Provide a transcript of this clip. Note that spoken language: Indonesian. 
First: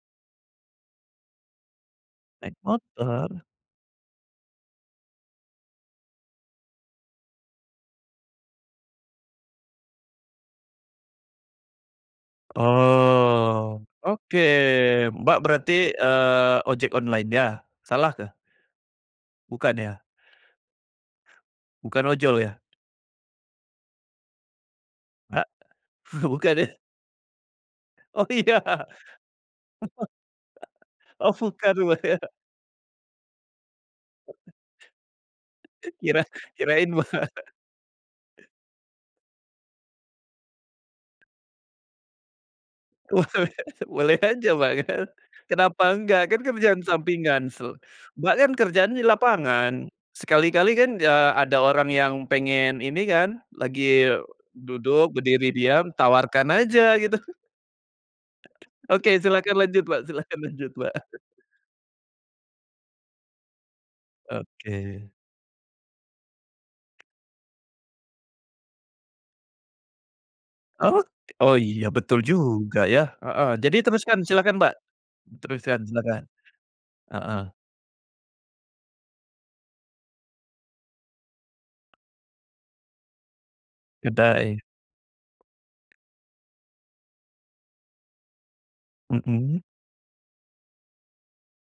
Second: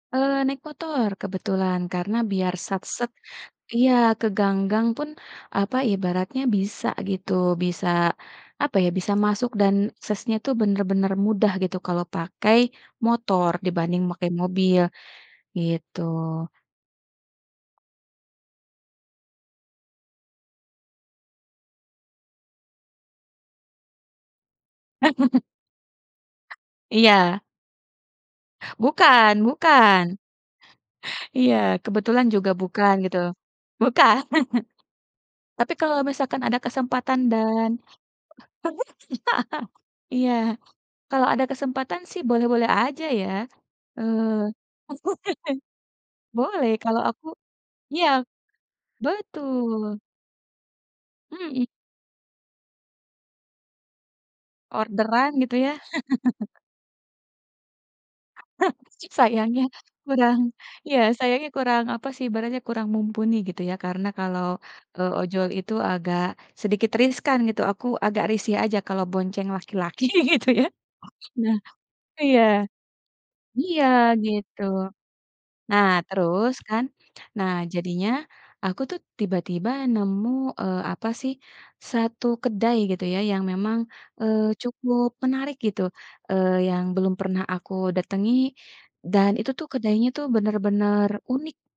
Eee, naik motor kebetulan karena biar Naik sat-set motor? iya ke gang-gang pun, apa, ibaratnya bisa gitu bisa, apa ya, bisa masuk dan aksesnya tuh bener-bener mudah gitu kalau pakai motor Oh, dibanding pakai oke, mobil, Mbak, berarti, gitu. eee, ojek online-nya? Salahkah? Bukan ya? Bukan ojol ya? A bukan ya? Iya. Oh, iya. Bukan bukan. Oh, Iya bukan, Mbak, ya? kebetulan juga bukan gitu, bukan. Tapi kalau Kira misalkan ada kirain, Mbak. kesempatan dan iya, kalau ada kesempatan sih boleh-boleh aja Wah, ya, weh. Boleh boleh eee, aja, Mbak, kan. Kenapa nggak kan boleh kerjaan kalau aku sampingan se iya, Mbak, kan kerjaannya di lapangan betul. sekali-kali kan ya ada Mhm. orang yang pengen ini kan, lagi duduk Orderan berdiri gitu ya. diam tawarkan aja gitu. Oke silahkan Sayangnya lanjut, Mbak silahkan kurang, lanjut, Mbak. iya sayangnya kurang apa sih ibaratnya kurang mumpuni gitu ya. Karena kalau, Oke. eee, ojol itu agak sedikit riskan gitu, aku agak risih aja kalau bonceng laki-laki gitu ya. Ok oh Nah iya, betul iya. juga ya heeh, jadi Iya, teruskan silakan, gitu. Mbak, teruskan Nah, silakan, terus kan, heeh. nah jadinya aku tuh tiba-tiba nemu, eee, apa sih, satu kedai gitu ya yang memang, eee, Kedai. cukup menarik gitu, eee, yang belum pernah aku datangi dan itu Mhm. tuh kedainya tuh bener-bener unik.